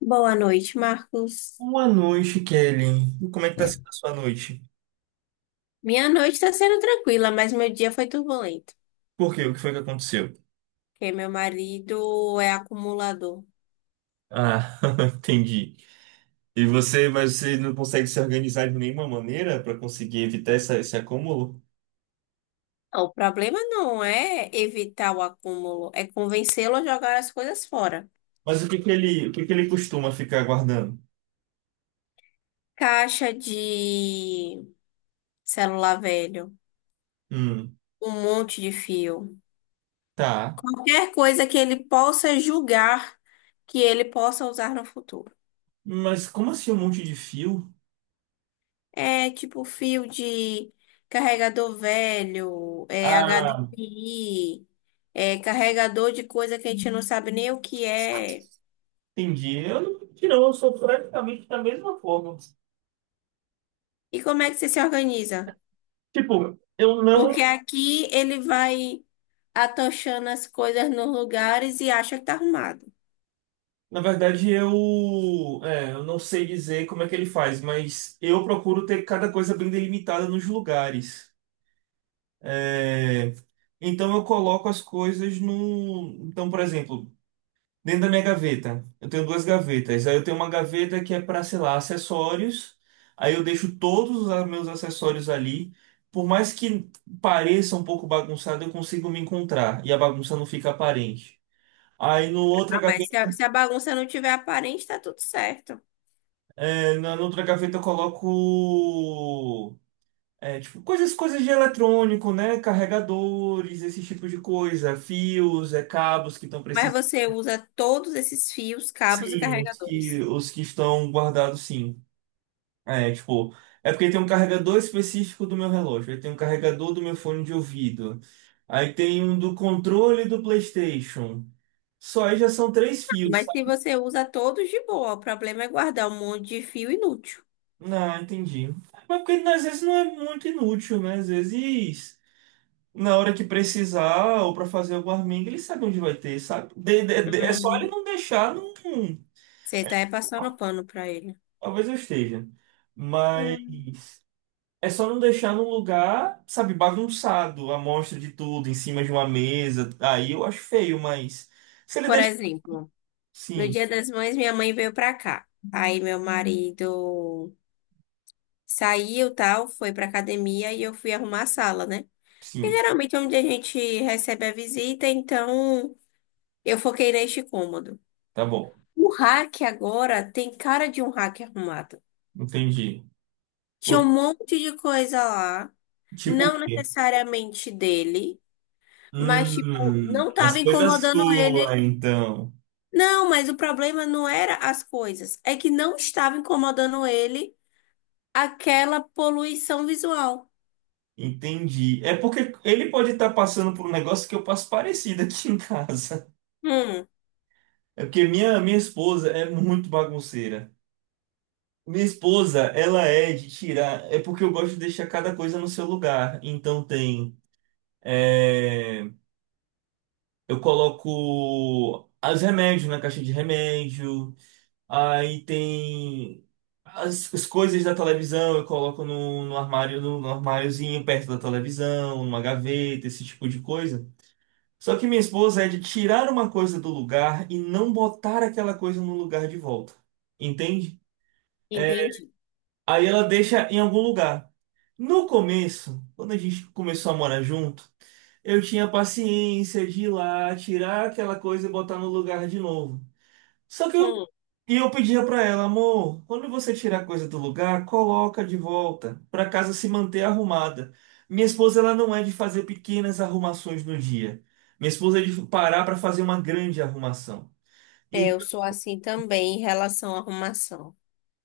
Boa noite, Marcos. Boa noite, Kelly. E como é que tá sendo a sua noite? Minha noite está sendo tranquila, mas meu dia foi turbulento, Por quê? O que foi que aconteceu? porque meu marido é acumulador. Ah, entendi. Mas você não consegue se organizar de nenhuma maneira para conseguir evitar esse acúmulo? O problema não é evitar o acúmulo, é convencê-lo a jogar as coisas fora. Mas o que que ele costuma ficar guardando? Caixa de celular velho, Hum, um monte de fio, tá. qualquer coisa que ele possa julgar que ele possa usar no futuro. Mas como assim um monte de fio? É tipo fio de carregador velho, é Ah, HDMI, é carregador de coisa que a gente não sabe nem o que é. entendi. Eu não, Não, eu sou praticamente da mesma forma. E como é que você se organiza? Tipo, eu não. Porque aqui ele vai atochando as coisas nos lugares e acha que tá arrumado. Na verdade, eu não sei dizer como é que ele faz, mas eu procuro ter cada coisa bem delimitada nos lugares. É, então eu coloco as coisas no. Então, por exemplo, dentro da minha gaveta, eu tenho duas gavetas. Aí eu tenho uma gaveta que é para, sei lá, acessórios. Aí eu deixo todos os meus acessórios ali. Por mais que pareça um pouco bagunçado, eu consigo me encontrar e a bagunça não fica aparente. Aí no outra Ah, mas se a bagunça não tiver aparente, tá tudo certo. É, na outra gaveta eu coloco tipo, coisas de eletrônico, né? Carregadores, esse tipo de coisa, fios, é, cabos que estão Mas precisando. você usa todos esses fios, cabos e Sim, os que, carregadores? os que estão guardados, sim. É, tipo, é porque tem um carregador específico do meu relógio, aí tem um carregador do meu fone de ouvido, aí tem um do controle do PlayStation. Só aí já são três fios, Mas se sabe? você usa todos de boa, o problema é guardar um monte de fio inútil. Ah, entendi. Mas porque às vezes não é muito inútil, né? Às vezes. Na hora que precisar ou para fazer alguma arminga, ele sabe onde vai ter, sabe? É só ele Uhum. não deixar num. Você tá aí passando pano pra ele. Talvez eu esteja. Mas Hum. é só não deixar num lugar, sabe, bagunçado, a mostra de tudo, em cima de uma mesa. Aí eu acho feio, mas. Se ele Por deixa. exemplo, no Sim, Dia das Mães, minha mãe veio pra cá. Aí meu marido saiu, tal, foi pra academia e eu fui arrumar a sala, né? Porque sim, geralmente é onde a gente recebe a visita, então eu foquei neste cômodo. tá bom. O rack agora tem cara de um rack arrumado. Entendi. Tinha um Por- monte de coisa lá, Tipo o não quê? necessariamente dele, mas tipo, não Mas tava coisa incomodando ele. sua, então. Não, mas o problema não era as coisas, é que não estava incomodando ele aquela poluição visual. Entendi. É porque ele pode estar passando por um negócio que eu passo parecido aqui em casa. Hum, É porque minha esposa é muito bagunceira. Minha esposa, ela é de tirar. É porque eu gosto de deixar cada coisa no seu lugar. Então tem. É, eu coloco os remédios na caixa de remédio. Aí tem as coisas da televisão, eu coloco no armário, no armáriozinho perto da televisão, numa gaveta, esse tipo de coisa. Só que minha esposa é de tirar uma coisa do lugar e não botar aquela coisa no lugar de volta. Entende? entendi. Aí ela deixa em algum lugar. No começo, quando a gente começou a morar junto, eu tinha paciência de ir lá, tirar aquela coisa e botar no lugar de novo. Só que eu, Hum, e eu pedia pra ela, amor, quando você tirar a coisa do lugar, coloca de volta, pra casa se manter arrumada. Minha esposa, ela não é de fazer pequenas arrumações no dia. Minha esposa é de parar pra fazer uma grande arrumação. é, eu sou assim também em relação à arrumação.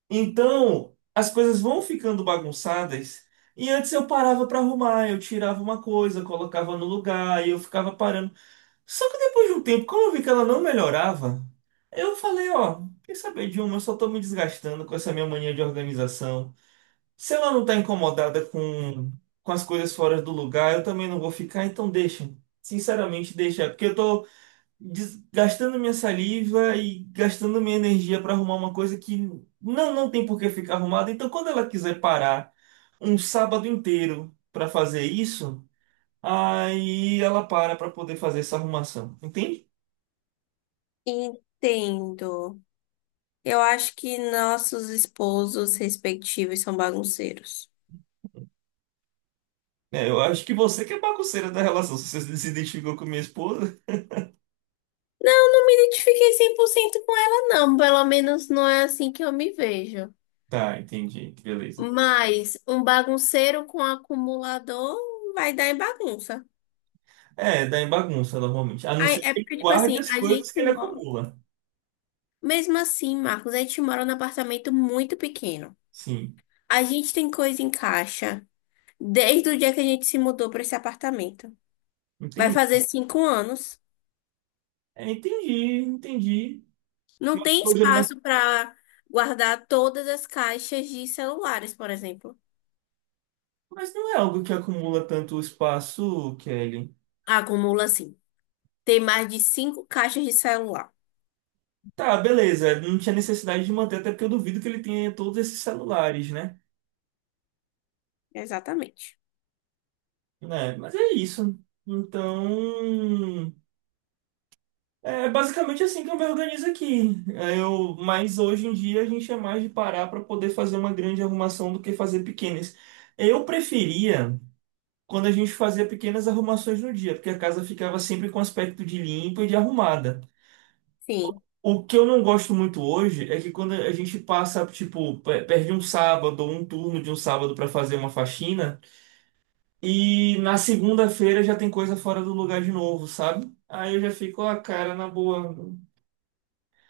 Então, as coisas vão ficando bagunçadas. E antes eu parava para arrumar, eu tirava uma coisa, colocava no lugar e eu ficava parando. Só que depois de um tempo, como eu vi que ela não melhorava, eu falei, ó, quer saber de uma, eu só tô me desgastando com essa minha mania de organização. Se ela não tá com as coisas fora do lugar, eu também não vou ficar, então deixa. Sinceramente, deixa, porque eu tô gastando minha saliva e gastando minha energia para arrumar uma coisa que não tem por que ficar arrumada. Então, quando ela quiser parar um sábado inteiro para fazer isso, aí ela para para poder fazer essa arrumação. Entende? Entendo. Eu acho que nossos esposos respectivos são bagunceiros. É, eu acho que você que é bagunceira da relação, se você se identificou com minha esposa. Não, não me identifiquei 100% com ela, não. Pelo menos não é assim que eu me vejo. Tá, entendi, beleza. Mas um bagunceiro com acumulador vai dar em bagunça. É, dá em bagunça normalmente. A não Ai, ser que é ele porque, tipo guarde assim, as a coisas que gente ele mora. acumula. Mesmo assim, Marcos, a gente mora num apartamento muito pequeno. Sim, A gente tem coisa em caixa desde o dia que a gente se mudou para esse apartamento. Vai entendi. fazer 5 anos. É, entendi, entendi. Não tem Mas, espaço para guardar todas as caixas de celulares, por exemplo. Mas não é algo que acumula tanto espaço, Kelly. Acumula sim. Tem mais de 5 caixas de celular. Tá, beleza. Não tinha necessidade de manter, até porque eu duvido que ele tenha todos esses celulares, né? Exatamente. Né? Mas é isso. Então, é basicamente assim que eu me organizo aqui. Mas hoje em dia a gente é mais de parar para poder fazer uma grande arrumação do que fazer pequenas. Eu preferia quando a gente fazia pequenas arrumações no dia, porque a casa ficava sempre com aspecto de limpa e de arrumada. Sim. O que eu não gosto muito hoje é que quando a gente passa, tipo, perde um sábado ou um turno de um sábado pra fazer uma faxina e na segunda-feira já tem coisa fora do lugar de novo, sabe? Aí eu já fico, ah, cara, na boa,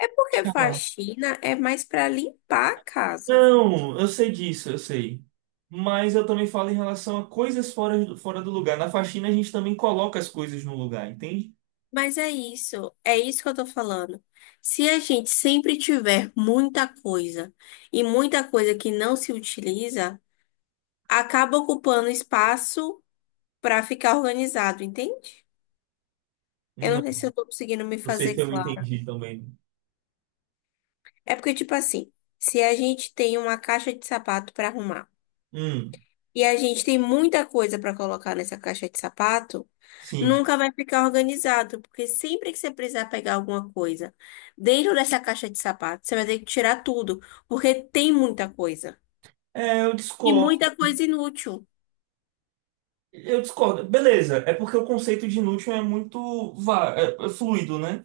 É porque deixa lá. faxina é mais para limpar a casa. Não, eu sei disso, eu sei. Mas eu também falo em relação a coisas fora do lugar. Na faxina a gente também coloca as coisas no lugar, entende? Mas é isso que eu tô falando. Se a gente sempre tiver muita coisa e muita coisa que não se utiliza, acaba ocupando espaço para ficar organizado, entende? Eu não Não, sei se eu tô conseguindo me não sei fazer se eu claro. entendi também. É porque, tipo assim, se a gente tem uma caixa de sapato para arrumar, Hum, e a gente tem muita coisa para colocar nessa caixa de sapato, sim. nunca vai ficar organizado, porque sempre que você precisar pegar alguma coisa dentro dessa caixa de sapato, você vai ter que tirar tudo, porque tem muita coisa. É, eu E discordo. muita coisa inútil. Eu discordo. Beleza, é porque o conceito de inútil é muito é fluido, né?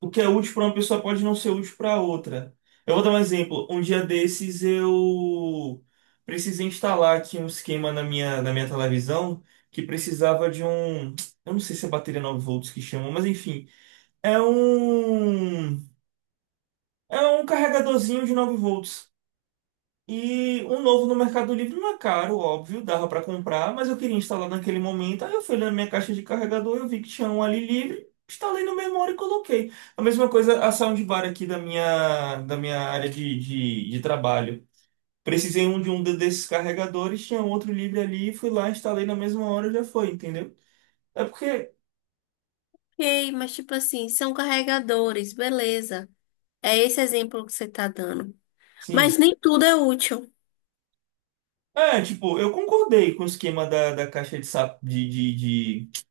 O que é útil para uma pessoa pode não ser útil para outra. Eu vou dar um exemplo. Um dia desses eu precisei instalar aqui um esquema na na minha televisão que precisava de um. Eu não sei se é bateria 9 volts que chamam, mas enfim. É um. É um carregadorzinho de 9 volts. E um novo no Mercado Livre não é caro, óbvio, dava para comprar, mas eu queria instalar naquele momento. Aí eu fui na minha caixa de carregador, eu vi que tinha um ali livre, instalei na mesma hora e coloquei. A mesma coisa a soundbar aqui da da minha área de trabalho. Precisei um de um desses carregadores, tinha outro livre ali, fui lá, instalei na mesma hora, já foi, entendeu? É porque, Ok, mas tipo assim, são carregadores, beleza. É esse exemplo que você tá dando. sim. Mas nem tudo é útil. É, tipo, eu concordei com o esquema da caixa de, sap-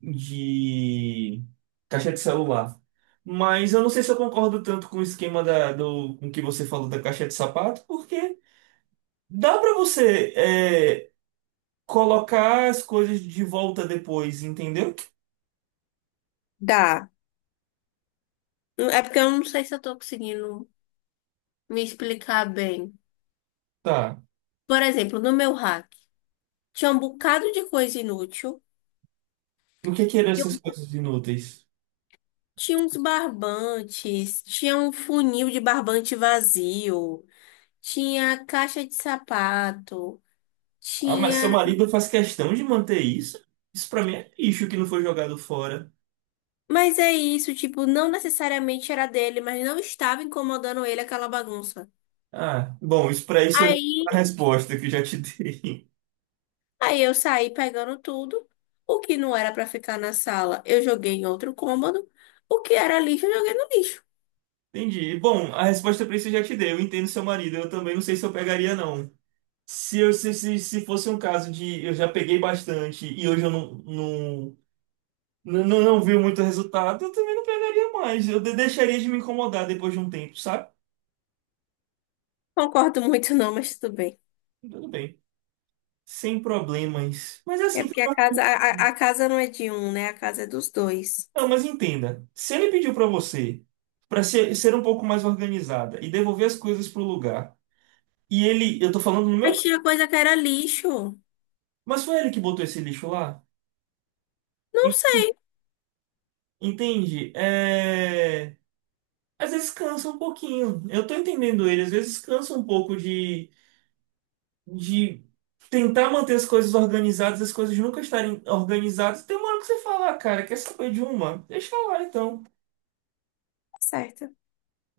de caixa de celular. Mas eu não sei se eu concordo tanto com o esquema com o que você falou da caixa de sapato, porque dá para você colocar as coisas de volta depois, entendeu? Dá. É porque eu não sei se eu tô conseguindo me explicar bem. Tá. Por exemplo, no meu hack tinha um bocado de coisa inútil. E o que que eram essas coisas inúteis? Tinha uns barbantes, tinha um funil de barbante vazio, tinha caixa de sapato, Ah, mas seu tinha. marido faz questão de manter isso? Isso pra mim é lixo que não foi jogado fora. Mas é isso, tipo, não necessariamente era dele, mas não estava incomodando ele aquela bagunça. Ah, bom, isso é Aí, a resposta que eu já te dei. aí eu saí pegando tudo, o que não era pra ficar na sala, eu joguei em outro cômodo, o que era lixo, eu joguei no lixo. Entendi. Bom, a resposta pra isso eu já te dei. Eu entendo seu marido. Eu também não sei se eu pegaria, não. Se fosse um caso de eu já peguei bastante e hoje eu não vi muito resultado, eu também não pegaria mais. Eu deixaria de me incomodar depois de um tempo, sabe? Concordo muito não, mas tudo bem. Tudo bem. Sem problemas. Mas é É assim, que porque a eu. casa, a, a a casa não é de um, né? A casa é dos dois. Não, mas entenda. Se ele pediu pra você pra ser um pouco mais organizada e devolver as coisas pro lugar, e ele, eu tô falando no meu Mas caso, tinha coisa que era lixo. mas foi ele que botou esse lixo lá? Não En- sei, Entende? É. Às vezes cansa um pouquinho. Eu tô entendendo ele. Às vezes cansa um pouco de tentar manter as coisas organizadas, as coisas nunca estarem organizadas. Tem uma hora que você fala, "Ah, cara, quer saber de uma? Deixa lá então." certo.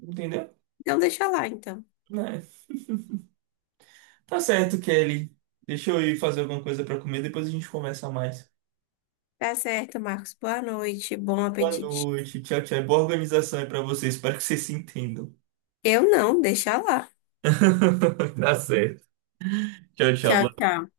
Entendeu? Então deixa lá, então. Né? Tá certo, Kelly. Deixa eu ir fazer alguma coisa pra comer, depois a gente conversa mais. Tá certo, Marcos. Boa noite, bom Boa apetite. noite, tchau, tchau. Boa organização aí pra vocês. Espero que vocês se entendam. Eu não, deixa lá. Tá certo. Tchau, Tchau, tchau. tchau.